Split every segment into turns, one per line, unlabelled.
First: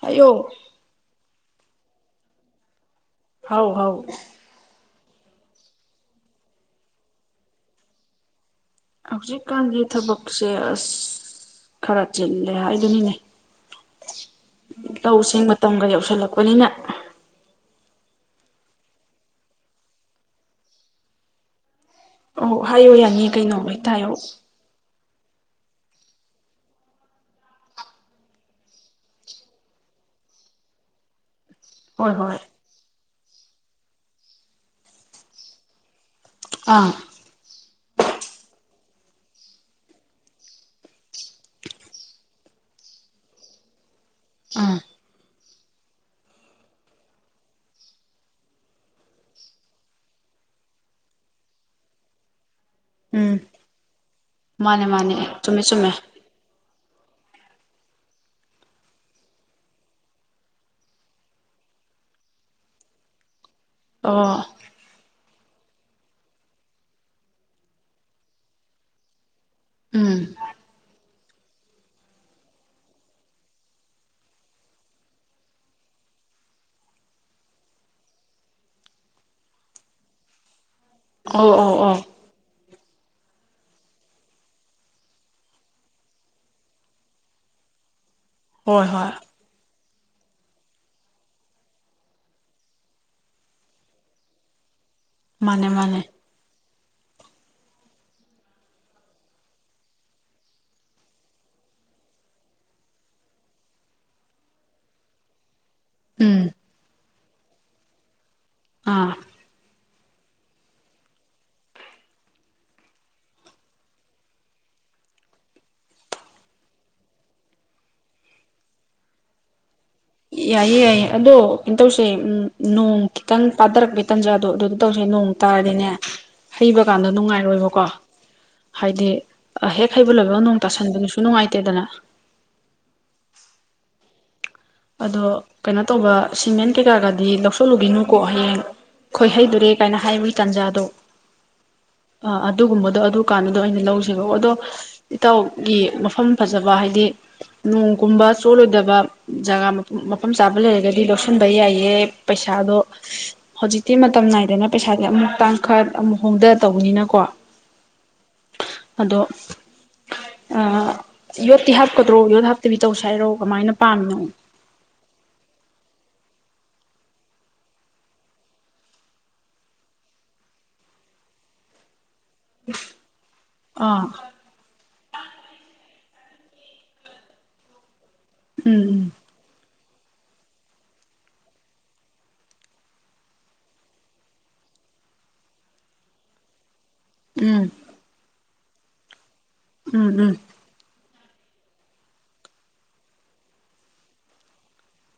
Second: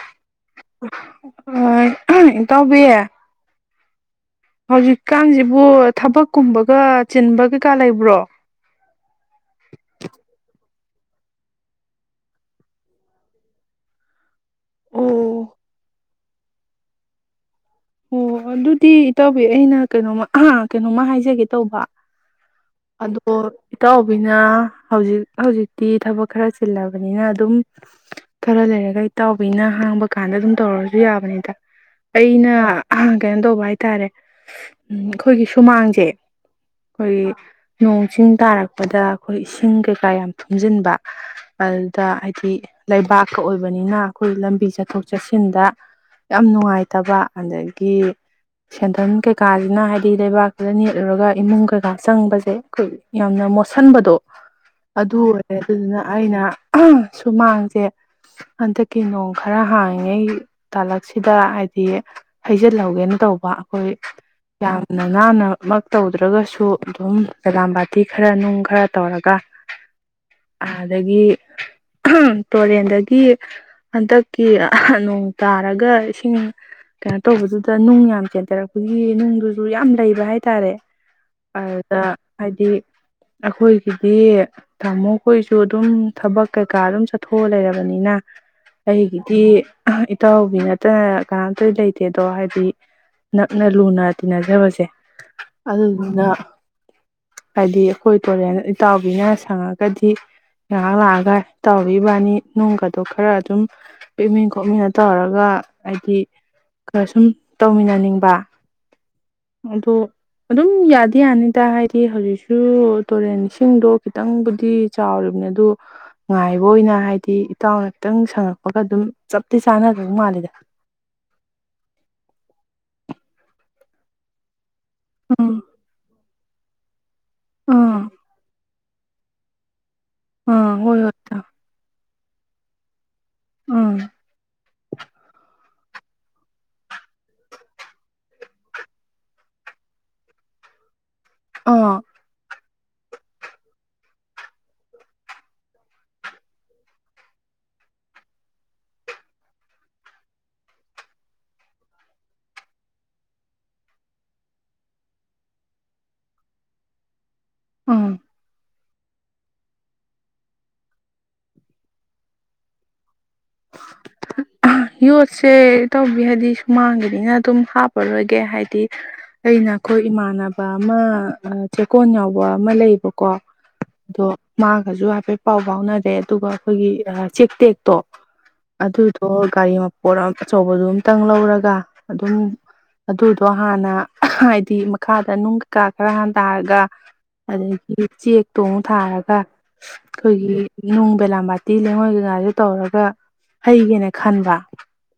ꯍꯥꯏꯌꯣ
ꯑꯣ ꯏꯇꯥꯎꯕꯤꯌꯦ
ꯍꯧ ꯍꯧ
ꯍꯧꯖꯤꯛꯀꯥꯟꯁꯤꯕꯨ ꯊꯕꯛꯀꯨꯝꯕꯒ ꯆꯤꯟꯕ ꯀꯩꯀꯥ ꯂꯩꯕ꯭ꯔꯣ
ꯍꯧꯖꯤꯛꯀꯥꯟꯒꯤ ꯊꯕꯛꯁꯦ ꯑꯁ ꯈꯔ ꯆꯤꯜꯂꯦ ꯍꯥꯏꯗꯨꯅꯤꯅꯦ ꯂꯧꯁꯤꯡ
ꯑꯣ
ꯃꯇꯝꯒ ꯌꯎꯁꯜꯂꯛꯄ ꯑꯩꯅꯤꯅ
ꯑꯣ ꯑꯗꯨꯗꯤ ꯏ ꯇꯧꯕꯤ ꯑꯩꯅ ꯀꯩꯅꯣꯃ ꯑ ꯀꯩꯅꯣꯃ ꯍꯥꯏꯖꯒꯦ ꯇꯧꯕ
ꯑꯣ ꯍꯥꯏꯌꯣ ꯌꯥꯅꯤ
ꯑꯗꯣ
ꯀꯩꯅꯣ ꯑꯩꯇꯥꯏꯌꯣ
ꯏꯇꯥꯎꯕꯤꯅ ꯍꯧꯖꯤꯛ ꯍꯧꯖꯤꯛꯇꯤ ꯊꯕꯛ ꯈꯔ ꯆꯤꯜꯂꯕꯅꯤꯅ ꯑꯗꯨꯝ ꯈꯔ ꯂꯩꯔꯒꯩ ꯏꯇꯥꯎꯕꯤꯅ ꯍꯥꯡꯕ ꯀꯥꯟꯗ ꯑꯗꯨꯝ ꯇꯧꯔꯁꯨ ꯌꯥꯕꯅꯤꯗ
ꯍꯣꯏ ꯍꯣꯏ
ꯑꯩꯅ ꯀꯩꯅꯣ ꯇꯧꯕ ꯍꯥꯏꯇꯥꯔꯦ ꯑꯩꯈꯣꯏꯒꯤ ꯁꯨꯃꯥꯡꯁꯦ
ꯑꯥ
ꯑꯩꯣꯏ ꯅꯣꯡꯁꯤꯡꯤꯡ ꯇꯥꯔꯛꯄꯗ ꯑꯩꯈꯣꯏ ꯏꯁꯤꯡ ꯀꯩꯀꯥ ꯌꯥꯝ ꯊꯨꯝꯖꯤꯟꯕ ꯑꯗꯨꯗ ꯍꯥꯏꯗꯤ ꯂꯩꯕꯥꯛꯀ ꯑꯣꯏꯕꯅꯤꯅ ꯑꯩꯈꯣꯏ ꯂꯝꯕꯤ
ꯑꯥ
ꯆꯠꯊꯣꯛ ꯆꯠꯁꯤ ꯊꯤꯟꯗ ꯌꯥꯝ ꯅꯨꯡꯉꯥꯏꯇꯕ ꯑꯗꯒꯤ ꯁꯦꯟꯊꯪ ꯀꯩꯀꯥꯁꯤꯅ ꯍꯥꯏꯗꯤ ꯂꯩꯕꯥꯛꯁꯤꯗ ꯅꯦꯠꯂꯨꯔꯒ ꯏꯃꯨꯡ ꯀꯩꯀꯥ ꯆꯪꯕꯁꯦ ꯑꯩꯈꯣꯏ
ꯎꯝ
ꯌꯥꯝꯅ ꯃꯣꯠꯁꯤꯟꯕꯗꯣ
ꯃꯥꯅꯦ ꯃꯥꯅꯦ
ꯑꯗꯨ ꯑꯣꯏꯔꯦ
ꯆꯨꯝꯃꯦ ꯆꯨꯝꯃꯦ
ꯑꯗꯨꯗꯨꯅ ꯑꯩꯅ ꯁꯨꯃꯥꯡꯁꯦ ꯍꯟꯗꯛꯀꯤ ꯅꯣꯡ ꯈꯔ ꯍꯥꯡꯉꯉꯩ ꯇꯥꯂꯛꯁꯤꯗ ꯍꯥꯏꯗꯤ ꯍꯩꯖꯤꯜꯍꯧꯒꯦꯅ ꯇꯧꯕ ꯑꯩꯈꯣꯏ
ꯑꯣ
ꯌꯥꯝꯅ ꯅꯥꯟꯅ ꯃ ꯇꯧꯗ꯭ꯔꯒꯁꯨ ꯑꯗꯨꯝ ꯀꯦꯂꯥꯝ ꯕꯥꯇꯤ ꯈꯔ ꯅꯨꯡ ꯈꯔ ꯇꯧꯔꯒ
ꯎꯝ
ꯑꯗꯒꯤ ꯇꯨꯔꯦꯟꯗꯒꯤ ꯍꯟꯗꯛꯀꯤ ꯅꯣꯡ ꯇꯥꯔꯒ ꯏꯁꯤꯡ ꯀꯩꯅꯣ ꯇꯧꯕꯗꯨꯗ ꯅꯨꯡ ꯌꯥꯝ ꯆꯦꯟꯊꯔꯛꯄꯒꯤ ꯅꯨꯡꯗꯨꯁꯨ ꯌꯥꯝ ꯂꯩꯕ ꯍꯥꯏꯇꯥꯔꯦ
ꯑꯣ ꯑꯣ ꯑꯣ
ꯍꯥꯎꯗ ꯍꯥꯏꯗꯤ ꯑꯩꯈꯣꯏꯒꯤꯗꯤ ꯇꯥꯃꯣꯈꯣꯏꯁꯨ ꯑꯗꯨꯝ ꯊꯕꯛ ꯀꯩꯀꯥ ꯑꯗꯨꯝ ꯆꯠꯊꯣꯛꯑ ꯂꯩꯔꯕꯅꯤꯅ
ꯍꯣꯏ ꯍꯣꯏ
ꯑꯩꯒꯤꯗꯤ ꯏꯇꯥꯎꯕꯤ ꯅꯠꯇꯅ ꯀꯅꯥꯝꯇ ꯂꯩꯇꯦꯗꯣ ꯍꯥꯏꯗꯤ ꯅꯛꯅ ꯂꯨꯅ ꯇꯤꯟꯅꯖꯕꯁꯦ
ꯃꯥꯅꯦ ꯃꯥꯅꯦ
ꯑꯗꯨꯗ ꯍꯥꯏꯗꯤ ꯑꯩꯈꯣꯏ ꯇꯨꯔꯦꯟ ꯏꯇꯥꯎꯕꯤꯅ ꯁꯪꯉꯒꯗꯤ ꯉꯥꯏꯍꯥꯛ ꯂꯥꯛꯑꯒ ꯏꯇꯥꯎꯒꯤꯕꯥꯅꯤ ꯅꯨꯡꯒꯗꯣ ꯈꯔ ꯑꯗꯨꯝ ꯄꯦꯛꯃꯤꯟ ꯈꯣꯠꯃꯤꯟꯅ ꯇꯧꯔꯒ ꯍꯥꯏꯗꯤ
ꯎꯝ
ꯑ ꯁꯨꯝ ꯇꯧꯃꯤꯟꯅꯅꯤꯡꯕ
ꯑꯥ
ꯑꯗꯣ ꯑꯗꯨꯝ ꯌꯥꯗꯤ ꯌꯥꯅꯤꯗ ꯍꯥꯏ ꯍꯧꯖꯤꯛꯁꯨ ꯇꯨꯔꯦꯟ ꯏꯁꯤꯡꯗꯣ ꯈꯤꯇꯪꯕꯨꯗꯤ ꯆꯥꯎꯔꯤꯕꯅꯦ ꯑꯗꯨꯗꯣ ꯉꯥꯏꯕ ꯑꯣꯏꯅ ꯍꯥꯏꯗꯤ ꯏꯇꯥꯎꯅ ꯈꯤꯇꯪ ꯁꯪꯉꯛꯄꯒ ꯑꯗꯨꯝ ꯆꯞꯇꯤ ꯆꯥꯅ
ꯌꯥꯏꯌꯦ ꯌꯥꯏꯌꯦ ꯑꯗꯣ ꯀꯩꯅꯣ ꯇꯧꯁꯦ ꯎꯝ ꯅꯣꯡ ꯈꯤꯇꯪ ꯄꯥꯊꯔꯛꯄꯦ ꯇꯥꯟꯖꯥꯗꯣ ꯑꯗꯨ ꯇꯧꯁꯦ ꯅꯣꯡ
ꯎꯝ
ꯇꯥꯔꯗꯤꯅꯦ ꯍꯩꯕꯀꯥꯟ ꯅꯨꯡꯉꯥꯏꯔꯣꯏꯕꯀꯣ
ꯑꯥ
ꯍꯥꯏꯗꯤ ꯍꯦꯛ ꯌꯥꯈꯩꯕꯨ ꯂꯣꯏꯕꯃꯛ ꯅꯣꯡ
ꯑꯥ ꯍꯣꯏ ꯍꯣꯏ
ꯇꯥꯁꯟꯕꯗꯨꯁꯨ
ꯏꯇꯥꯎ
ꯅꯨꯡꯉꯥꯏꯇꯦꯗꯅ
ꯑꯥ
ꯑꯗꯣ ꯀꯩꯅꯣ ꯇꯧꯕ ꯁꯤꯃꯦꯟ ꯀꯩꯀꯥꯒꯗꯤ ꯂꯧꯁꯤꯜꯂꯨꯒꯅꯨꯀꯣ ꯍꯌꯦꯡ ꯈꯣꯏ ꯍꯩꯗꯨꯔꯦ ꯀꯥꯏꯅ ꯍꯥꯏꯕꯒꯤ ꯇꯥꯟꯖꯥꯗꯣ
ꯑ
ꯑꯗꯨꯒꯨꯝꯕꯗꯣ ꯑꯗꯨ ꯀꯥꯟꯗꯨꯗꯣ ꯑꯩꯅ ꯂꯧꯁꯤꯀ ꯑꯗꯣ ꯏꯇꯥꯎꯒꯤ ꯃꯐꯝ ꯐꯖꯕ ꯍꯥꯏꯗꯤ ꯅꯣꯡꯒꯨꯝꯕ ꯆꯣꯠꯂꯣꯏꯗꯕ ꯖꯒꯥ ꯃꯐꯝ ꯆꯥꯕ ꯂꯩꯔꯒꯗꯤ ꯂꯧꯁꯤꯟꯕ ꯌꯥꯏꯑ ꯄꯩꯁꯥꯗꯣ ꯍꯧꯖꯤꯛꯇꯤ ꯃꯇꯝ ꯅꯥꯏꯗꯅ ꯄꯩꯁꯥꯗꯤ ꯑꯃꯨ ꯇꯥꯡꯈ ꯑꯃꯨꯛ ꯍꯣꯡꯊ ꯇꯧꯕꯅꯤꯅꯀꯣ
ꯎꯝ
ꯑꯗꯣ ꯌꯣꯠꯇꯤ ꯍꯥꯞꯀꯗ꯭ꯔꯣ ꯌꯣꯠ ꯍꯥꯞꯇꯕꯤ ꯇꯧꯁ ꯍꯥꯏꯔꯣ ꯀꯃꯥꯏꯅ ꯄꯥꯝꯃꯤꯅꯣ ꯎ
ꯌꯣꯠꯁꯦ ꯇꯧꯕꯤ ꯍꯥꯏꯗꯤ ꯁꯨꯃꯥꯡꯒꯤꯅꯤꯅ ꯑꯗꯨꯝ ꯍꯥꯞꯄꯔꯣꯏꯒꯦ ꯍꯥꯏꯗꯤ ꯑꯩꯅ ꯑꯩꯈꯣꯏ ꯏꯃꯥꯟꯅꯕ ꯑꯃ ꯆꯦꯛꯀꯣꯟ ꯌꯥꯎꯕ ꯂꯩꯕꯀꯣ
ꯑꯥ
ꯑꯣꯒ ꯍꯥꯏꯐꯦꯠ ꯄꯥꯎ ꯐꯥꯎꯅ ꯦ ꯑꯗꯨꯒ ꯑꯩꯈꯣꯏꯒꯤ ꯆꯦꯛ ꯇꯦꯛꯇꯣ ꯑꯗꯨ
ꯎꯝ
ꯋꯥꯔꯤꯔꯤ ꯃꯄꯣꯠ ꯑꯆꯧꯕꯗꯨꯣ ꯑꯇꯪ ꯂꯧꯔꯒ ꯑꯗꯨꯝ ꯑꯗꯨꯗꯣ ꯍꯥꯟꯅ ꯍꯥꯏꯗꯤ ꯃꯈꯥꯗ ꯅꯨꯡ ꯀꯩꯀꯥ ꯈꯔ ꯍꯥꯟ ꯇꯥꯔꯒ
ꯎꯝ
ꯑꯗꯒꯤ ꯏꯔꯤꯆꯤ ꯊꯣꯡ ꯊꯥꯔꯒ
ꯎꯝ ꯎꯝ ꯎꯝ
ꯑꯩꯈꯣꯏꯒꯤꯣꯡ ꯕꯦꯂꯥ ꯕꯥꯇꯤ ꯂꯩꯦꯡꯉꯣꯏꯒꯤ ꯉꯥꯁꯦ ꯇꯧꯔꯒ ꯍꯩꯒꯦꯅ ꯈꯟꯕ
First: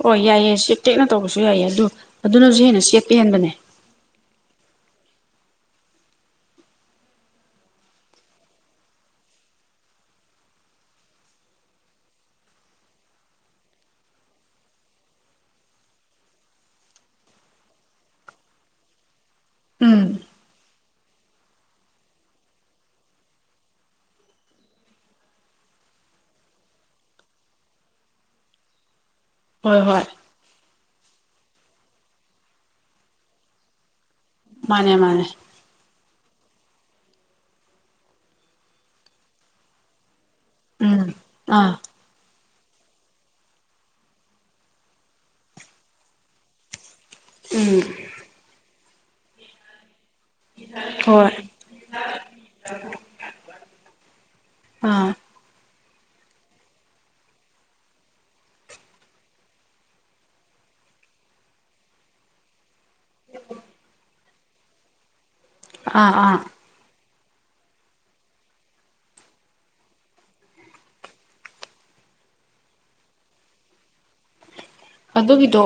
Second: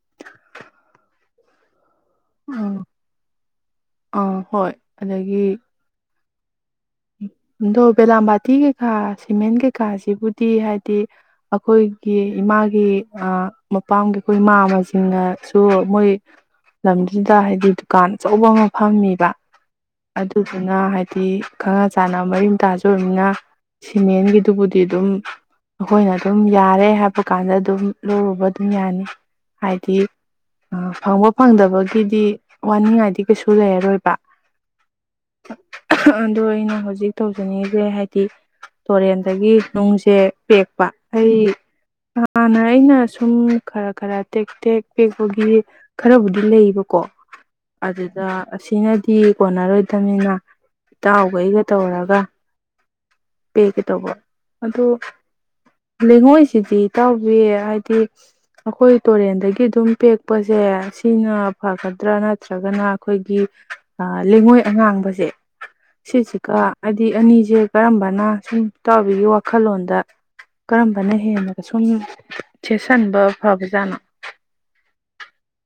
ꯍꯣꯏ ꯌꯥꯏꯑ ꯆ ꯇꯦꯛꯅ ꯇꯧꯕꯁꯨ ꯌꯥꯏꯑ ꯑꯗꯨ ꯑꯗꯨꯅꯁꯨ ꯍꯦꯟꯅ
ꯑꯥ
ꯁꯦꯠꯄ ꯍꯦꯟꯕꯅꯦ
ꯑꯥ ꯍꯣꯏ ꯑꯗꯒꯤ ꯑꯗꯣ ꯕꯦꯂꯥꯕꯥꯇꯤ ꯀꯩꯀꯥ ꯁꯤꯃꯦꯟ ꯀꯩꯀꯥꯁꯤꯕꯨꯗꯤ ꯍꯥꯏꯗꯤ ꯑꯩꯈꯣꯏꯒꯤ ꯏꯃꯥꯒꯤ ꯃꯄꯥꯝꯒꯤ ꯑꯩꯈꯣꯏ ꯏꯃꯥ ꯑꯃꯁꯤꯡꯅꯁꯨ ꯃꯣꯏ ꯂꯝꯗꯨꯗ ꯍꯥꯏꯕꯗꯤ ꯗꯨꯀꯥꯟ ꯑꯆꯧꯕ ꯑꯃ ꯐꯝꯃꯤꯕ
ꯎꯝ
ꯑꯗꯨ ꯑꯗꯨꯅ ꯍꯥꯏꯗꯤ ꯈꯪꯉ ꯆꯥꯟꯅ ꯃꯔꯤ ꯇꯥꯖꯕꯅꯤꯅ ꯁꯤꯃꯦꯟꯒꯤꯗꯨꯕꯨꯗꯤ ꯑꯗꯨꯝ ꯑꯩꯈꯣꯏꯅ ꯑꯗꯨꯝ ꯌꯥꯔꯦ ꯍꯥꯏꯕ ꯀꯥꯟꯗ ꯑꯗꯨꯝ ꯂꯧꯔꯨꯕ ꯑꯗꯨꯝ ꯌꯥꯅꯤ
ꯍꯣꯏ
ꯍꯥꯏꯗꯤ
ꯍꯣꯏ
ꯑ ꯐꯪꯕ ꯐꯪꯗꯕꯒꯤꯗꯤ ꯋꯥꯅꯤꯡꯉꯥꯏꯗꯤ ꯀꯩꯁꯨ ꯂꯩꯔꯔꯣꯏꯕ
ꯃꯥꯅꯦ ꯃꯥꯅꯦ
ꯑꯗꯣ ꯑꯩꯅ ꯍꯧꯖꯤꯛ ꯇꯧꯖꯅꯤꯡꯉꯤꯁꯦ ꯍꯥꯏꯗꯤ ꯇꯨꯔꯦꯟꯗꯒꯤ ꯅꯨꯡꯁꯦ ꯄꯦꯛꯄ
ꯎꯝ
ꯑꯩ
ꯑꯥ
ꯍꯥꯟꯅ ꯑꯩꯅ ꯁꯨꯝ ꯈꯔ ꯈꯔ ꯇꯦꯛ ꯇꯦꯛ ꯄꯦꯛꯄꯒꯤ ꯈꯔꯕꯨꯗꯤ ꯂꯩꯌꯦꯕꯀꯣ
ꯎꯝ
ꯑꯗꯨꯗ ꯑꯁꯤꯅ ꯇꯤ ꯀꯣꯟꯅꯔꯣꯏꯗꯕꯅꯤꯅ
ꯍꯣꯏ
ꯏꯇꯥꯎꯕꯩꯒ ꯇꯧꯔꯒ ꯄꯤꯒꯦ ꯇꯧꯕꯣ ꯑꯗꯨꯣ
ꯑꯥ
ꯂꯩꯉꯣꯏꯁꯤꯗꯤ ꯏꯇꯥꯎꯕꯤꯌꯦ ꯍꯥꯏꯗꯤ ꯑꯩꯈꯣꯏ ꯇꯨꯔꯦꯟꯗꯒꯤ ꯑꯗꯨꯝ ꯄꯦꯛꯄꯁꯦ ꯁꯤꯅ ꯐꯒꯗ꯭ꯔꯥ ꯅꯠꯇ꯭ꯔꯒꯅ ꯑꯩꯈꯣꯏꯒꯤ ꯂꯩꯉꯣꯏ ꯑꯉꯥꯡꯕꯁꯦ
ꯑꯥ ꯑꯥ
ꯁꯤꯦꯁꯤꯀꯥ ꯗꯤ ꯑꯅꯤꯁꯦ ꯀꯔꯝꯕꯅ ꯁꯨꯝ ꯇꯥꯎꯕꯤꯒꯤ ꯋꯥꯈꯜꯂꯣꯟꯗ ꯀꯔꯝꯕꯅ ꯍꯦꯂꯒ ꯁꯨꯝ ꯁꯦꯠꯁꯟꯕ ꯐꯕꯖꯥꯠꯅꯣ
ꯑꯗꯨꯒꯤꯗꯣ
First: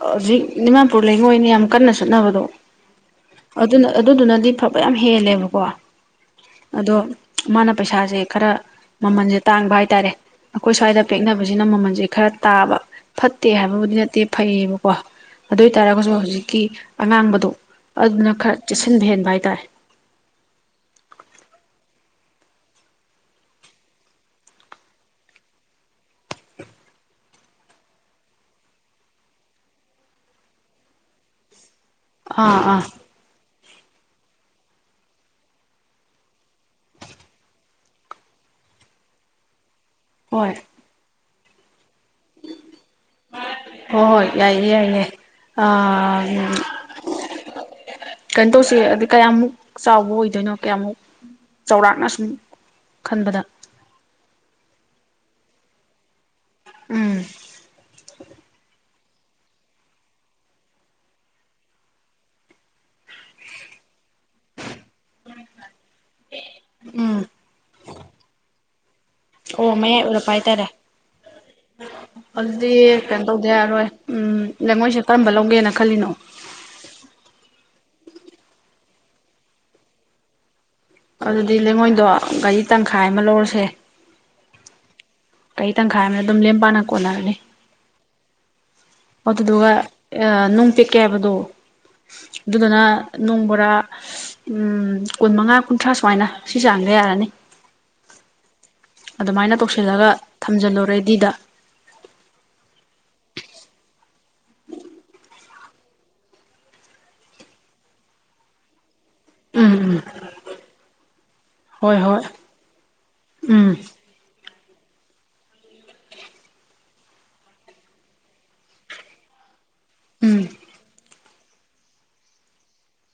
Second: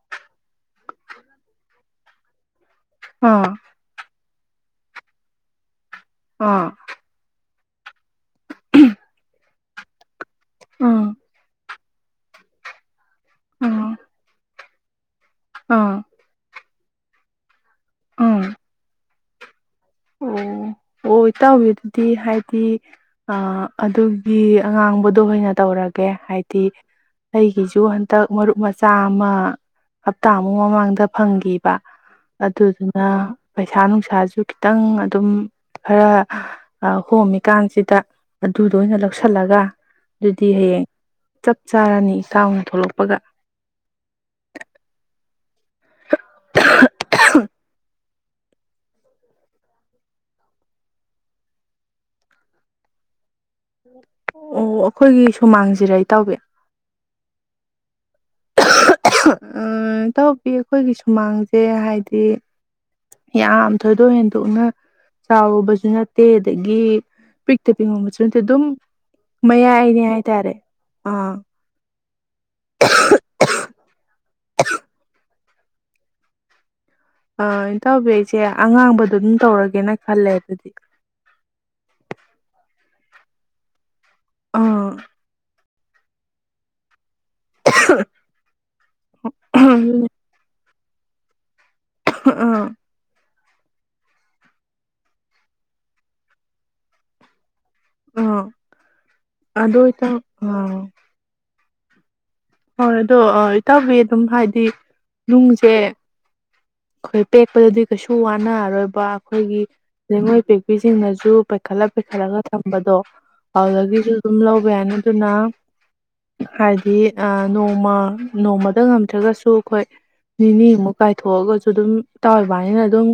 ꯍꯧꯖꯤꯛ ꯗꯤꯃꯥꯄꯨꯔ ꯂꯩꯉꯣꯏꯅꯤ ꯌꯥꯝ ꯀꯟꯅ ꯁꯠꯅꯕꯗꯣ
ꯑꯥ
ꯑꯗꯨꯅ ꯑꯗꯨꯗꯨꯅ ꯑꯗꯨꯗꯤ ꯐꯕ ꯌꯥꯝ ꯍꯦꯜꯂꯦꯕꯀꯣ
ꯑꯥ
ꯑꯗꯣ ꯃꯥꯅ ꯄꯩꯁꯥꯁꯦ ꯈꯔ ꯃꯃꯜꯁꯦ ꯇꯥꯡꯕ ꯍꯥꯏꯇꯥꯔꯦ ꯑꯩꯈꯣꯏ
ꯑꯥ
ꯁ꯭ꯋꯥꯏꯗ ꯄꯦꯛꯅꯕꯁꯤꯅ ꯃꯃꯜ ꯁꯦ ꯈꯔ ꯇꯥꯕ ꯐꯠꯇꯦ
ꯑꯥ
ꯍꯥꯏꯕꯕꯨꯗꯤ ꯅꯠꯇꯦ ꯐꯩꯌꯦꯕꯀꯣ ꯋꯥꯎ ꯑꯗꯨ ꯑꯣꯏ
ꯑꯥ
ꯇꯥꯔꯒꯁꯨ ꯍꯧꯖꯤꯛꯀꯤ ꯑꯉꯥꯡꯕꯗꯣ ꯑꯗꯨꯅ
ꯑꯥ
ꯈꯔ ꯆꯦꯛꯁꯤꯟꯕ ꯍꯦꯟꯕ ꯍꯥꯏ ꯇꯥꯔꯦ
ꯑꯣ ꯏꯇꯥꯎꯕꯤ ꯑꯗꯨꯗꯤ ꯍꯥꯏꯗꯤ ꯑ ꯑꯗꯨꯒꯤ ꯑꯉꯥꯡꯕꯗꯣ ꯑꯣꯏꯅ ꯇꯧꯔꯒꯦ ꯍꯥꯏꯗꯤ ꯑꯩꯒꯤꯁꯨ ꯍꯟꯇꯛ ꯃꯔꯨꯞ ꯃꯆꯥ ꯑꯃ ꯍꯞꯇꯥꯃꯨꯛ ꯃꯃꯥꯡꯗ ꯐꯪꯒꯤ ꯕꯥ
ꯑꯥ ꯑꯥ
ꯑꯗꯨꯗꯨꯅ ꯄꯩꯁꯥ ꯅꯨꯡꯁꯥꯁꯨ ꯈꯤꯇꯪ ꯑꯗꯨꯝ ꯈꯔ ꯀꯣꯝꯃꯤꯀꯥꯟꯁꯤꯗ ꯑꯗꯨꯗ ꯑꯣꯏꯅ ꯂꯧꯁꯤꯜꯂꯒ ꯑꯗꯨꯗꯤ
ꯍꯣꯏ
ꯍꯌꯦꯡ ꯆꯞ ꯆꯥꯔꯅꯤ ꯏꯥꯎꯅ ꯊꯣꯛꯂꯛꯄꯒ
ꯑꯥ ꯎꯝ ꯀꯩꯅꯣ ꯇꯧꯁꯦ ꯍꯥꯏꯗꯤ ꯀꯌꯥꯃꯨꯛ ꯆꯥꯎꯕ ꯑꯣꯏꯗꯣꯏꯅꯣ ꯀꯌꯥꯃꯨꯛ ꯆꯥꯎꯔꯥꯛꯅ ꯁꯨꯝ ꯈꯟꯕꯗ
ꯑꯣ ꯑꯩꯈꯣꯏꯒꯤ ꯁꯨꯃꯥꯡꯁꯤꯔ ꯏꯇꯥꯎꯕꯤ
ꯎꯝ
ꯎꯝ ꯏꯇꯥꯎꯕꯤ ꯑꯩꯈꯣꯏꯒꯤ ꯁꯨꯃꯥꯡꯁꯦ ꯍꯥꯏꯗꯤ ꯌꯥꯝ ꯊꯣꯏꯗꯣꯛ ꯍꯦꯟꯗꯣꯛꯅ ꯆꯥꯎꯔꯨꯕꯁꯨ ꯅꯠꯇꯦ ꯑꯗꯒꯤ
ꯎꯝ
ꯄꯤꯛꯇ ꯄꯤꯛꯃꯟꯕꯁꯨ ꯅꯠꯇꯦ ꯑꯗꯨꯝ
ꯑꯣ ꯃꯌꯥꯏ
ꯃꯌꯥꯏꯅꯦ
ꯑꯣꯏꯔꯞꯄ
ꯍꯥꯏꯇꯥꯔꯦ ꯑꯥ
ꯑꯗꯨꯗꯤ ꯀꯩꯅꯣ ꯇꯧꯗꯦ ꯌꯥꯔꯔꯣꯏ ꯎꯝ ꯂꯩꯉꯣꯏꯁꯦ ꯀꯔꯝꯕ ꯂꯧ ꯒꯦꯅ ꯈꯜꯂꯤꯅꯣ
ꯑꯥ ꯏꯇꯥꯎꯕꯤ ꯑꯩꯁꯦ ꯑꯉꯥꯡꯕꯗꯣ ꯑꯗꯨꯝ ꯇꯧꯔꯒꯦꯅ ꯈꯜꯂꯦ ꯑꯗꯨꯗꯤ
ꯑꯗꯨꯗꯤ ꯂꯩꯉꯣꯏꯗꯣ ꯒꯥꯔꯤ ꯇꯪꯈꯥꯏ ꯑꯃ ꯂꯧꯔꯁꯦ
ꯑꯥ
ꯒꯔꯤ ꯇꯪꯈꯥꯏ ꯑꯃꯅ ꯑꯗꯨꯝ ꯂꯦꯝ ꯄꯥꯟꯅ ꯀꯣꯟꯅꯔꯅꯤ
[unintelligible]
ꯑꯗꯨꯗꯨꯒ ꯑ ꯅꯨꯡꯄꯤꯛ ꯀꯦ ꯍꯥꯏꯕꯗꯣ
ꯑꯥ
ꯑꯗꯨꯗꯅ ꯅꯨꯡ ꯕꯣꯔꯥ ꯎꯝ ꯀꯨꯟꯃꯉꯥ ꯀꯨꯟꯊ꯭ꯔꯥ ꯁꯨꯃꯥꯏꯅ ꯁꯤ ꯆꯥꯡꯗ ꯌꯥꯔꯅꯤ
ꯑꯥ
ꯑꯗꯨꯃꯥꯏꯅ
ꯑꯗꯣ
ꯇꯧꯁꯤꯜꯂꯒ
ꯏꯇꯥꯎ ꯑꯥ
ꯊꯝꯖꯤꯜꯂꯨ ꯔꯦꯗꯤꯗ
ꯍꯣꯏ ꯑꯗꯣ ꯏꯇꯥꯎꯕꯤ ꯑꯗꯨꯝ ꯍꯥꯏꯗꯤ ꯅꯨꯡꯁꯦ ꯈꯣꯏ ꯄꯦꯛꯄꯗꯗꯤ ꯀꯩꯁꯨ ꯋꯥꯅꯔꯔꯣꯏꯕ ꯑꯩꯈꯣꯏꯒꯤ
ꯎꯝ ꯎꯝ
ꯂꯩꯉꯣꯏ ꯄꯦꯛꯄꯤꯁꯤꯡꯅꯁꯨ ꯄꯩꯈꯠꯂ
ꯍꯣꯏ ꯍꯣꯏ
ꯄꯩꯈꯠꯂꯒ ꯊꯝꯕꯗꯣ
ꯎꯝ
ꯑꯗꯨꯗꯒꯤꯁꯨ ꯑꯗꯨꯝ ꯂꯧ ꯌꯥꯅꯤ ꯑꯗꯨꯅ ꯍꯥꯏꯗꯤ ꯅꯣꯡꯃ ꯅꯣꯡꯃꯗ ꯉꯝꯗ꯭ꯔꯒꯁꯨ ꯑꯩꯈꯣꯏ
ꯎꯝ
ꯅꯤꯅꯤꯃꯨꯛ ꯀꯥꯏ ꯊꯣꯛꯑꯒꯁꯨ ꯑꯗꯨꯝ ꯇꯥꯎꯏꯕꯅꯤꯅ ꯑꯗꯨꯝ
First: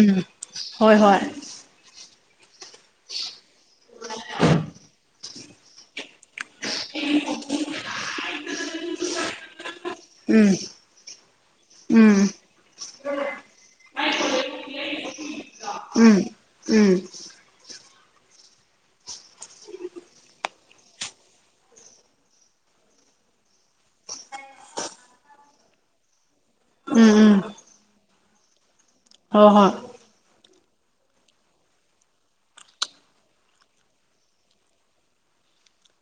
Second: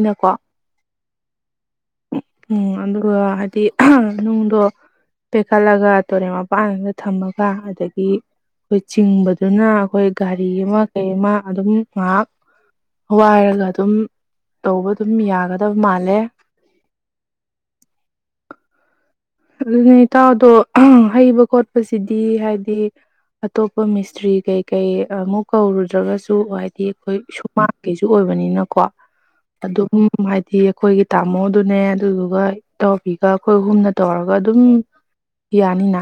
ꯎꯝ ꯍꯣꯏ ꯍꯣꯏ
ꯎꯝ ꯑꯗꯨꯒ ꯍꯥꯏꯗꯤ ꯅꯨꯡꯗꯣ ꯄꯦꯛꯈꯠꯂꯒ ꯇꯨꯔꯦꯟ ꯃꯄꯥꯟꯒ ꯊꯝꯃꯒ ꯑꯗꯒꯤ ꯑꯩꯈꯣꯏ ꯆꯤꯡꯕꯗꯨꯅ ꯑꯩꯈꯣꯏ ꯒꯥꯔꯤ
ꯎꯝ
ꯑꯃ ꯀꯩ ꯑꯃ ꯑꯗꯨꯝ
ꯎꯝ
ꯉꯥꯏꯍꯥꯛ ꯋꯥꯏꯔꯒ ꯑꯗꯨꯝ ꯇꯧꯕ ꯑꯗꯨꯝ ꯌꯥꯒꯗꯕ ꯃꯥꯜꯂꯦ
ꯎꯝ ꯎꯝ
ꯅꯇꯗꯣ ꯍꯩꯕ ꯈꯣꯠꯄꯁꯤꯗꯤ ꯍꯥꯏꯗꯤ ꯑꯇꯣꯞꯄ ꯃꯤꯁꯇ꯭ꯔꯤ ꯀꯩꯀꯩ ꯑꯃꯨꯛ ꯀꯧꯔꯨꯗ꯭ꯔꯒꯁꯨ ꯁꯨ ꯍꯥꯏꯗꯤ
ꯎꯝ
ꯑꯩꯈꯣꯏ
ꯎꯝ
ꯁꯨꯃꯥꯡꯁꯨ ꯁꯤ ꯑꯣꯏꯕꯅꯤꯅꯀꯣ
ꯍꯣꯏ ꯍꯣꯏ
ꯑꯗꯨꯝ ꯍꯥꯏ ꯗꯤ ꯑꯩꯈꯣꯏꯒꯤ ꯇꯥꯃꯣꯗꯨꯅꯦ ꯑꯗꯨꯗꯨꯒ ꯇꯥꯎꯕꯤꯒ ꯑꯩꯈꯣꯏ ꯑꯍꯨꯝꯅ ꯇꯧꯔꯒ ꯑꯗꯨꯝ ꯌꯥꯅꯤꯅ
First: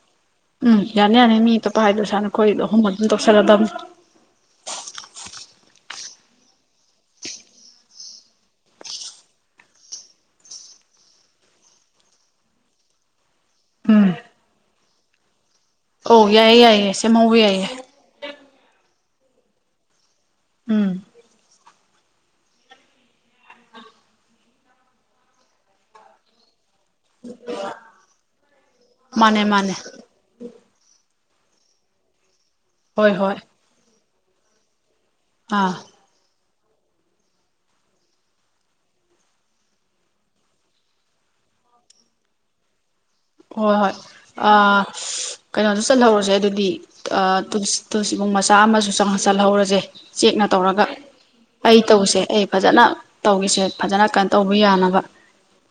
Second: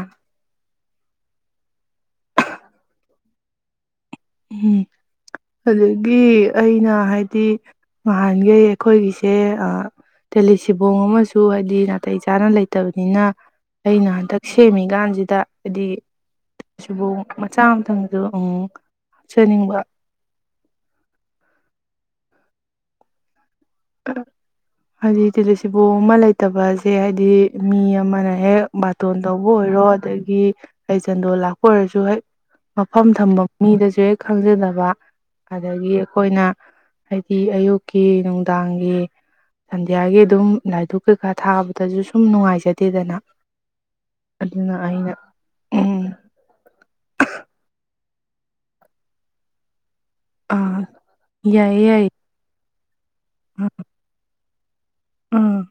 ꯎꯝ ꯌꯥꯅꯤ ꯌꯥꯅꯤ ꯃꯤ ꯑꯇꯣꯞꯄ ꯍꯥꯏꯗꯣ ꯁꯥꯥꯅ ꯈꯣꯣꯏꯗꯣ ꯑꯍꯨꯝ ꯑꯗꯨꯝ ꯇꯧꯁꯜꯂꯗꯕꯅꯤ
ꯎꯝ ꯑꯗꯒꯤ ꯑꯩꯅ ꯍꯥꯏꯗꯤ ꯅꯍꯥꯟꯈꯩ ꯑꯩꯈꯣꯏꯒꯤꯁꯦ ꯇꯦꯜꯂꯤ ꯁꯤꯕꯣꯡ ꯑꯃꯁꯨ ꯍꯥꯏꯗꯤ ꯅꯥꯇꯩ ꯆꯥꯅ ꯂꯩꯇꯕꯅꯤꯅ ꯑꯩꯅ
ꯎꯝ
ꯍꯟꯗꯛ ꯁꯦꯝꯃꯤꯀꯥꯟꯁꯤꯗ ꯍꯥꯏꯗꯤ
ꯑꯧ ꯌꯥꯏꯌꯦ ꯌꯥꯏꯌꯦ
ꯁꯕꯨ
ꯁꯦꯝꯍꯧꯕ
ꯃꯆꯥ
ꯌꯥꯏꯌꯦ
ꯑꯃꯊꯪꯁꯨ ꯎ ꯁꯅꯤꯡꯕ
ꯎꯝ
ꯍꯥꯏꯗꯤ ꯇꯤꯗꯤ ꯁꯤꯕꯨ ꯑꯃ ꯂꯩꯇꯕ ꯁ ꯍꯥꯏꯗꯤ ꯃꯤ ꯑꯃꯅ ꯍꯦꯛ ꯕꯥꯇꯣꯟ
ꯃꯥꯅꯦ
ꯇꯧꯕ
ꯃꯥꯅꯦ
ꯑꯣꯏꯔꯣ ꯑꯗꯒꯤ ꯑꯩ ꯁꯦꯟꯗꯣ ꯂꯥꯛꯄ ꯑꯣꯏꯔꯁꯨ ꯍꯦꯛ ꯃꯐꯝ
ꯍꯣꯏ ꯍꯣꯏ
ꯊꯝꯕ ꯃꯤꯗꯁꯨ ꯍꯦꯛ ꯈꯪꯖꯗꯕ
ꯑꯥ
ꯑꯗꯒꯤ ꯑꯩꯈꯣꯏꯅ ꯍꯥꯏꯗꯤ ꯑꯌꯨꯛꯀꯤ ꯅꯨꯡꯗꯥꯡꯒꯤ ꯁꯟꯗꯌꯥꯒꯤ ꯑꯗꯨꯝ ꯂꯥꯏꯙꯛ ꯀꯩꯀꯥ ꯊꯥꯕꯗꯁꯨ ꯁꯨꯝ ꯅꯨꯡꯉꯥꯏꯖꯗꯦꯗꯅ
ꯍꯣꯏ ꯍꯣꯏ
ꯑꯗꯨꯅ ꯑꯩꯅ
ꯀꯩꯅꯣꯁꯨ
ꯎꯝ
ꯆꯠꯍꯧꯔꯁꯦ ꯑꯗꯨꯗꯤ ꯏ ꯁꯤꯕꯨꯡ ꯃꯆꯥ ꯑꯃꯁꯨꯪ ꯆꯜꯍꯧꯔꯁꯦ ꯆꯦꯛꯅ
ꯑꯥ
ꯇꯧꯔꯒ ꯑꯩ
ꯌꯥꯏꯌꯦ ꯌꯥꯏꯌꯦ
ꯇꯧꯁꯦ ꯑꯩ ꯐꯖꯅ ꯇꯧꯔꯤꯁꯦ ꯐꯖꯅ ꯀ ꯇꯧꯕ ꯌꯥꯅꯕ
ꯎꯝ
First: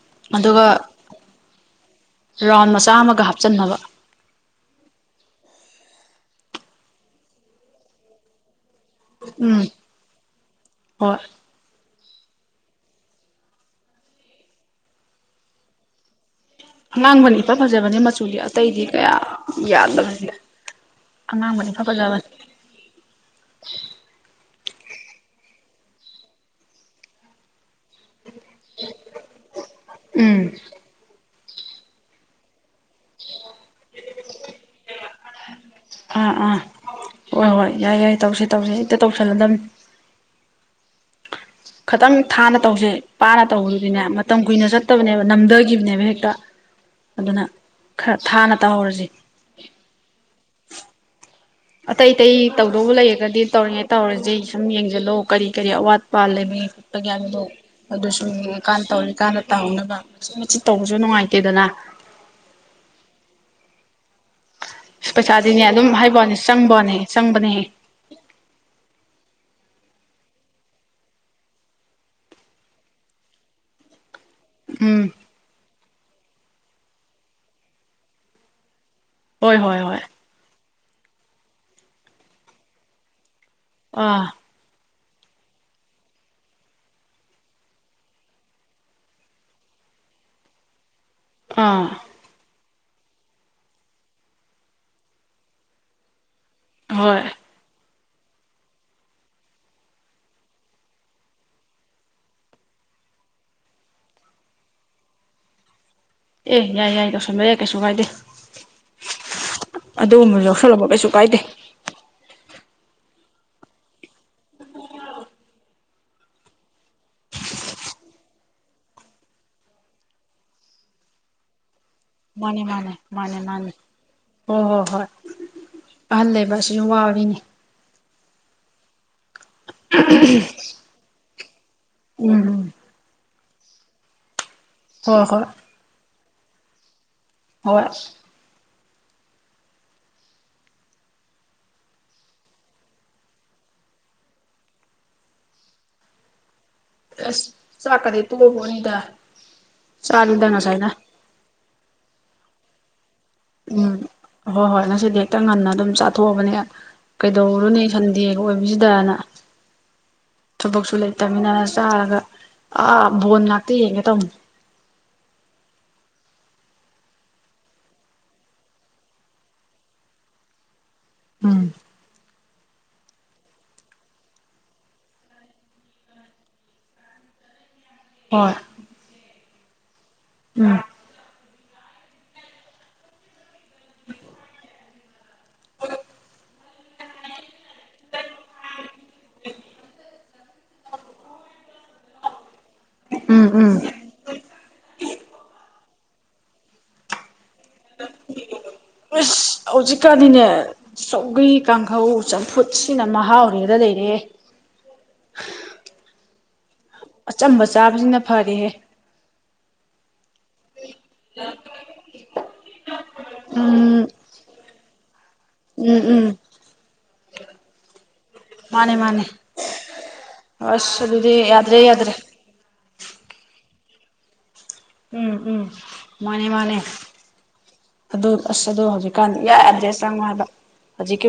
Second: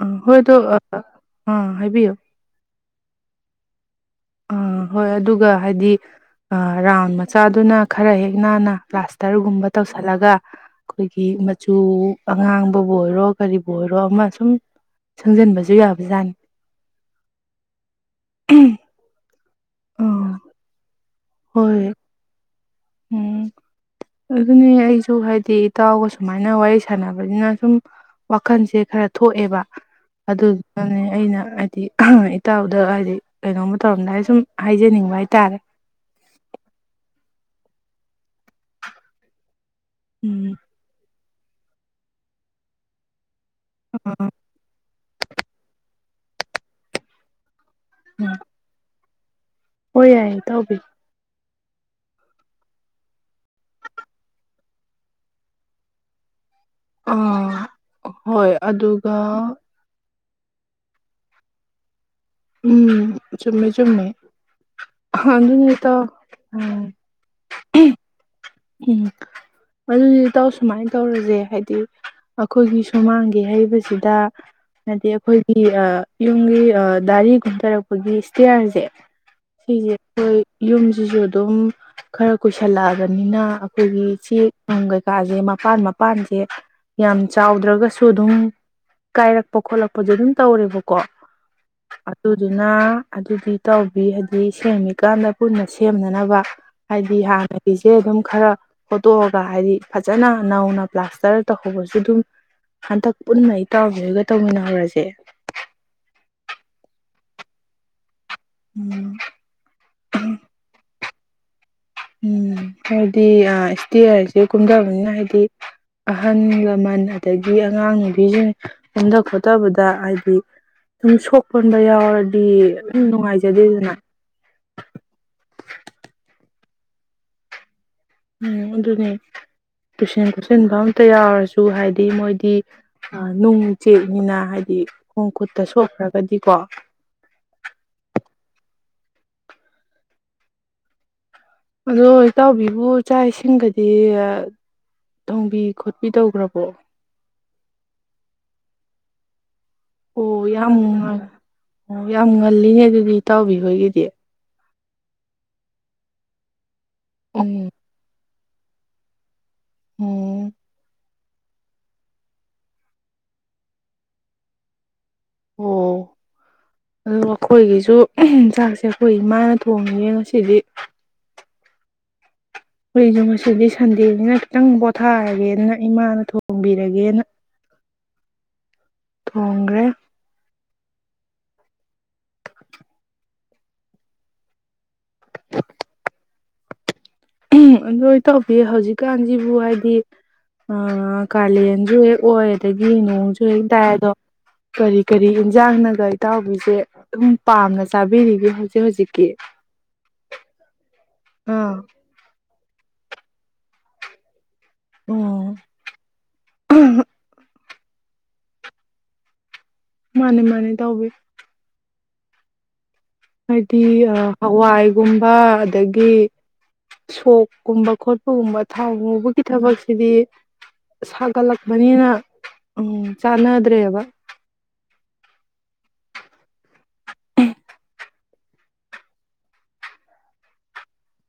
ꯎꯝ ꯍꯣꯏꯗꯣ ꯎꯝ
ꯔꯝ ꯆꯥꯝꯃꯒ ꯍꯥꯞꯆꯟꯅꯕ
ꯑꯥ ꯍꯣꯏ ꯑꯗꯨꯒ ꯍꯥꯏꯗꯤ ꯔꯥꯎꯟ ꯃꯆꯥꯗꯨꯅ ꯈꯔ ꯍꯦꯛ ꯅꯥꯟꯅ
ꯎꯝ
ꯄ꯭ꯂꯥꯁꯇꯔꯒꯨꯝꯕ ꯇꯧꯁꯤꯜꯂꯒ
ꯍꯣꯏ
ꯑꯩꯈꯣꯏꯒꯤ ꯃꯆꯨ ꯑꯉꯥꯡꯕꯕꯨ ꯑꯣꯏꯔꯣ ꯀꯔꯤꯕꯨ ꯑꯣꯏꯔꯣ ꯑꯃ ꯁꯨꯝ ꯁꯪꯖꯟꯕꯁꯨ ꯌꯥꯕꯖꯥꯠꯅꯤ
ꯑꯉꯥꯡꯕꯅ ꯌꯥꯗꯕꯅꯤ
ꯑꯥ
ꯑꯉꯥꯡꯕꯗꯤ ꯐ
ꯍꯣꯏ
ꯐꯖꯕꯅꯤ
ꯎꯝ ꯑꯗꯨꯅꯦ ꯑꯩꯁꯨ ꯍꯥꯏꯗꯤ ꯏꯇꯥꯎꯒ ꯁꯨꯃꯥꯏꯅ ꯋꯥꯔꯤ ꯁꯥꯟꯅꯕꯅꯤꯅ ꯁꯨꯝ ꯋꯥꯈꯜꯁꯦ ꯈꯔ ꯊꯣꯛꯑꯦꯕ
ꯎꯝ
ꯑꯗꯨꯗꯨꯅꯅꯦ ꯑꯩꯅ ꯍꯥꯏꯗꯤ ꯏꯇꯥꯎꯗ ꯍꯥꯏꯗꯤ ꯀꯩꯅꯣꯝꯃ ꯇꯧꯔꯝꯗꯥꯏ ꯁꯨꯝ ꯍꯥꯏꯖꯅꯤꯡꯕ ꯍꯥꯏꯇꯥꯔꯦ
ꯑꯥ ꯑꯥ ꯍꯣꯏ ꯍꯣꯏ ꯌꯥꯏ ꯌꯥꯏ ꯇꯧꯁ ꯇꯧꯁꯦ ꯏꯛꯇ ꯇꯧꯁꯜꯂꯗꯝꯅꯤ
ꯎꯝ
ꯈꯤꯇꯪ ꯊꯥꯅ ꯇꯧꯁꯦ ꯄꯥꯅ ꯇꯧꯔꯨꯗꯨꯅꯦ ꯃꯇꯝ ꯀꯨꯏꯅ ꯆꯠꯇꯕꯅꯦꯕ ꯅꯝꯊꯈꯤꯕꯅꯦꯕ ꯍꯦꯛ ꯑꯗꯨꯅ ꯈꯔ ꯊꯥꯅ ꯇꯧꯍꯧꯔꯁꯤ
ꯍ ꯌꯥꯏꯌꯦ ꯇꯧꯕꯤ
ꯑꯇꯩ ꯑꯇꯩ ꯇꯧꯗꯧꯕ ꯂꯩꯔꯒꯗꯤ ꯇꯧꯔꯤꯉꯦ ꯇꯧꯔꯁꯦ ꯁꯨꯝ ꯌꯦꯡꯁꯤꯜꯂꯣ ꯀꯔꯤ ꯀꯔꯤ ꯑꯋꯥꯠꯄ ꯂꯩꯃꯤ ꯆꯠꯄꯒꯤꯕꯗꯣ
ꯑꯥ
ꯑꯗꯨꯁꯨ
ꯍꯣꯏ
ꯀꯥꯟꯅ ꯇꯧꯋꯔꯤ
ꯑꯗꯨꯒ
ꯀꯥꯟꯗ ꯇꯧꯍꯧꯅꯕ ꯃꯠ ꯃꯆꯤꯠ ꯇꯧꯕꯁꯨ ꯅꯨꯡꯉꯥꯏꯇꯦꯗꯅ
ꯎꯝ ꯆꯨꯝꯃꯦ ꯆꯨꯝꯃꯦ
ꯑꯁ ꯄꯩꯁꯥꯗꯤꯅꯦ
ꯑꯗꯨꯅꯦ
ꯑꯗꯨꯝ
ꯏꯇꯥꯎ
ꯍꯥꯏꯕꯅꯦ
ꯎꯝ
ꯆꯪꯕꯅꯦ ꯆꯪꯕꯅꯦꯍ
ꯎꯝ ꯑꯗꯨꯗꯤ ꯇꯧ ꯁꯨꯃꯥꯏꯅ ꯇꯧꯔꯁꯦ ꯍꯥꯏꯗꯤ ꯑꯩꯈꯣꯏꯒꯤ ꯁꯨꯃꯥꯡꯒꯤ ꯍꯩꯕꯁꯤꯗ
ꯎꯝ
ꯍꯥꯏꯗꯤ ꯑꯩꯈꯣꯏꯒꯤ ꯑ ꯌꯨꯝꯒꯤ ꯗꯥꯔꯤ ꯀꯨꯝꯊꯔꯛꯄꯒꯤ ꯏꯁꯇꯤꯌꯥꯔꯁꯦ
ꯍꯣꯏ ꯍꯣꯏ ꯍꯣꯏ
ꯁꯤꯖꯦꯣꯏ ꯌꯨꯝꯁꯤꯁꯨ ꯑꯗꯨꯝ ꯈꯔ ꯀꯨꯏꯁꯜꯂꯛꯑꯒ ꯑꯅꯤꯅ ꯑꯩꯈꯣꯏꯒꯤ
ꯑꯥ
ꯁꯤ ꯀꯀꯥꯁꯦ ꯃꯄꯥꯟ ꯃꯄꯥꯟꯁꯦ ꯌꯥꯝ ꯆꯥꯎꯗ꯭ꯔꯒꯁꯨ ꯑꯗꯨꯝ ꯀꯥꯏꯔꯛꯄ ꯈꯣꯠꯂꯛꯄꯁꯦ ꯑꯗꯨꯝ ꯇꯧꯔꯦꯕ ꯀꯣ
ꯑꯥ
ꯑꯗꯨꯗꯤ ꯑꯗꯨꯗꯤ ꯇꯧꯕꯤ ꯍꯥꯏꯗꯤ ꯁꯦꯝꯃꯤꯀꯥꯟꯗ ꯄꯨꯟꯅ ꯁꯦꯝꯅꯅꯕ ꯍꯥꯏꯗꯤ
ꯍꯣꯏ
ꯍ ꯁꯦ ꯑꯗꯨꯝ ꯈꯔ ꯍꯣꯠꯇꯣꯛꯑꯒ ꯍꯥꯏꯕꯗꯤ ꯐꯖꯅ ꯅꯧꯅ ꯄ꯭ꯂꯥꯁꯇꯔ ꯇꯧꯍꯧꯕꯁꯨ ꯑꯗꯨꯝ ꯍꯟꯇꯛ ꯄꯨꯟꯅ ꯑꯩꯇꯧꯒꯔꯒ ꯇꯧꯃꯤꯟꯅꯈꯨꯔꯁꯦ
ꯑꯦ ꯌꯥꯏ ꯌꯥꯏ ꯇꯧꯁꯟꯕꯔꯦ ꯀꯩꯁꯨ ꯀꯥꯏꯗꯦ
ꯎꯝ
ꯑꯗꯨꯗ ꯂꯁ ꯂꯕ ꯀꯩꯁꯨ ꯀꯗꯦ
ꯎꯝ ꯍꯥꯏꯗꯤ ꯏꯁꯇꯦ ꯍꯥꯏꯁꯦ ꯀꯨꯝꯊꯕꯅꯤꯅ ꯍꯥꯏꯗꯤ ꯑꯍꯜ ꯂꯃꯟ ꯑꯗꯒꯤ ꯑꯉꯥꯡ ꯅꯨꯕꯤꯁꯤꯡ ꯀꯨꯝꯊ ꯈꯣꯠꯇꯕꯗ ꯍꯥꯏꯗꯤ ꯁꯨꯝ ꯁꯣꯛ ꯍꯣꯟꯕ ꯌꯥꯎꯋꯦ
ꯃꯥꯅꯦ ꯃꯥꯅꯦ ꯃꯥꯅꯦ ꯃꯥꯅꯦ ꯍ ꯍꯣ ꯍꯣꯏ ꯑꯜꯂ ꯂꯩꯕꯁ ꯅꯨꯪꯉꯥꯏꯔꯤ
ꯎꯝ ꯑꯗꯨꯅꯤ ꯇꯨꯏꯁꯟ ꯈꯣꯆꯟꯕ ꯑꯝꯇ ꯌꯥꯎꯔꯁꯨ ꯍꯥꯏꯗꯤ
ꯎꯝ
ꯃꯣꯏꯗꯤ
ꯎꯝ
ꯅꯨꯡ ꯎꯆꯦꯛꯅꯤꯅ ꯍꯥꯏꯗꯤ
ꯍꯣꯏ
ꯈꯣꯡ
ꯍꯣꯏ
ꯈꯨꯨꯠꯇ ꯁꯣꯛꯈ꯭ꯔꯒ ꯗꯤꯀꯣ
ꯍꯣꯏ
ꯑꯗꯣ ꯏꯇꯥꯎꯕꯤꯕꯨ ꯏꯥꯛ ꯏꯁꯤꯡꯒꯗꯤ ꯊꯣꯡꯕꯤ ꯈꯣꯠꯄꯤ ꯇꯧꯈ꯭ꯔꯕꯣ
ꯑ ꯆꯀꯗꯤ ꯊꯣꯑꯄꯣꯠꯅꯤꯗ ꯆꯥꯅꯨꯗꯥ
ꯑꯣ ꯌꯥꯝ
ꯉꯥꯏꯁꯥꯏꯅꯥ
ꯉꯟ ꯑꯣ ꯌꯥꯝ ꯉꯜꯂꯤꯅꯦ ꯑꯗꯨ
ꯎꯝ
ꯇꯥꯎꯕꯤꯈꯣꯏꯒꯤꯗꯤ
ꯍꯣꯏ ꯍꯣꯏ ꯉꯁꯤꯗꯤ ꯍꯦꯛꯇ ꯉꯟꯅ ꯑꯗꯨꯝ ꯆꯥꯊꯣꯛꯑꯕꯅꯦ
ꯎꯝ
ꯀꯩꯗꯧꯔꯅꯤ ꯈꯟꯗ ꯗꯦꯒ ꯑꯣꯏꯕꯕꯁꯤꯗꯅ
ꯎꯝ
ꯊꯄꯣꯛꯁꯨ ꯂꯩ ꯇꯃꯤꯟꯅꯔ ꯆꯥꯔꯒ ꯑꯥ ꯕꯣꯟ ꯉꯥꯛꯇ ꯌꯦꯡꯒꯦ ꯇꯧꯃꯨ
ꯑꯣ ꯑꯗꯨꯒ ꯑꯩꯈꯣꯏꯒꯤꯁꯨ ꯆꯥꯛꯁꯦ ꯑꯩꯈꯣꯏꯒꯤ ꯃꯥꯅ ꯊꯣꯡꯉꯤꯅꯦ ꯉꯁꯤꯗꯤ
ꯎꯝ
ꯍꯖꯤꯛꯁꯨ ꯉꯁꯤꯗꯤ ꯁꯟꯗꯦꯁꯤꯅ ꯈꯤꯇꯪ ꯄꯣꯊꯥꯔꯒꯦꯅ ꯏꯃꯥꯅ ꯊꯣꯡꯕꯤꯔꯒꯦꯅ
ꯍꯣꯏ
ꯊꯣꯡꯈ꯭ꯔꯦ
ꯎꯝ
[unintelligible] ꯑꯗꯨꯣꯏ ꯇꯧꯕꯤ ꯍꯧꯖꯤꯛꯀꯥꯟꯁꯤꯕꯨ ꯍꯥꯏꯗꯤ ꯀꯥꯂꯦꯟꯁꯨ ꯍꯦꯛ ꯑꯣꯏ ꯑꯗꯒꯤ ꯅꯣꯡꯁꯨ
ꯎꯝ
ꯍꯦꯛ
ꯎꯝ
ꯇꯥꯏ ꯑꯗꯣ ꯀꯔꯤ ꯀꯔꯤ ꯌꯦꯟꯁꯥꯡꯅꯒ ꯏꯇꯥꯎꯕꯤꯁꯦ ꯑꯗꯨꯝ ꯄꯥꯝꯅ ꯆꯥꯕꯤꯔꯤꯒꯦ ꯍꯧꯖꯤꯛ ꯍꯧꯖꯤꯛ
ꯍꯧꯖꯤꯛꯀꯥꯗꯤꯅꯦ ꯁꯒꯔꯤ
ꯑꯥ
ꯀꯥꯡꯈꯧ ꯆꯝꯐꯨꯠ ꯁꯤꯅ ꯃꯍꯥꯎꯔꯦꯗ ꯂꯩꯔꯦ
ꯎꯝ
ꯑꯆꯝꯕ ꯆꯥꯕꯁꯤꯅ ꯐꯔꯦꯍꯦ
ꯃꯥꯅꯦ ꯃꯥꯅꯦ ꯇꯎꯕꯤ ꯍꯥꯏꯗꯤ
ꯎꯝ
ꯑ ꯍꯋꯥꯏꯒꯨꯝ ꯋꯥ
ꯎꯝ
ꯑꯗꯒꯤ
ꯎꯝ
ꯁꯣꯛꯀꯨꯝꯕ ꯈꯣꯠꯄ ꯑꯗꯨꯒꯨꯝꯕ ꯊꯥꯎ
ꯃꯥꯅꯦ ꯃꯥꯅꯦ
ꯉꯧꯕꯒꯤ ꯊꯕꯛꯁꯤꯗꯤ
ꯑꯁ ꯑꯗꯨꯗꯤ ꯌꯥꯗ꯭ꯔꯦ
ꯁꯥꯒꯠꯂꯛꯄꯅꯤꯅ
ꯌꯥꯗ꯭ꯔꯦ
ꯎꯝ ꯆꯥꯟꯅꯗ꯭ꯔꯦꯕ
ꯎꯝ ꯎꯝ ꯃꯥꯅꯦ ꯃꯥꯅꯦ ꯑꯗꯨ ꯑꯁ ꯑꯗꯨ ꯍꯧꯖꯤꯛꯀꯥꯟ ꯌꯥꯏ ꯌꯥꯗ꯭ꯔꯦ ꯆꯪꯑꯣ ꯍꯥꯏꯗ ꯍꯧꯖꯤꯛꯀꯤ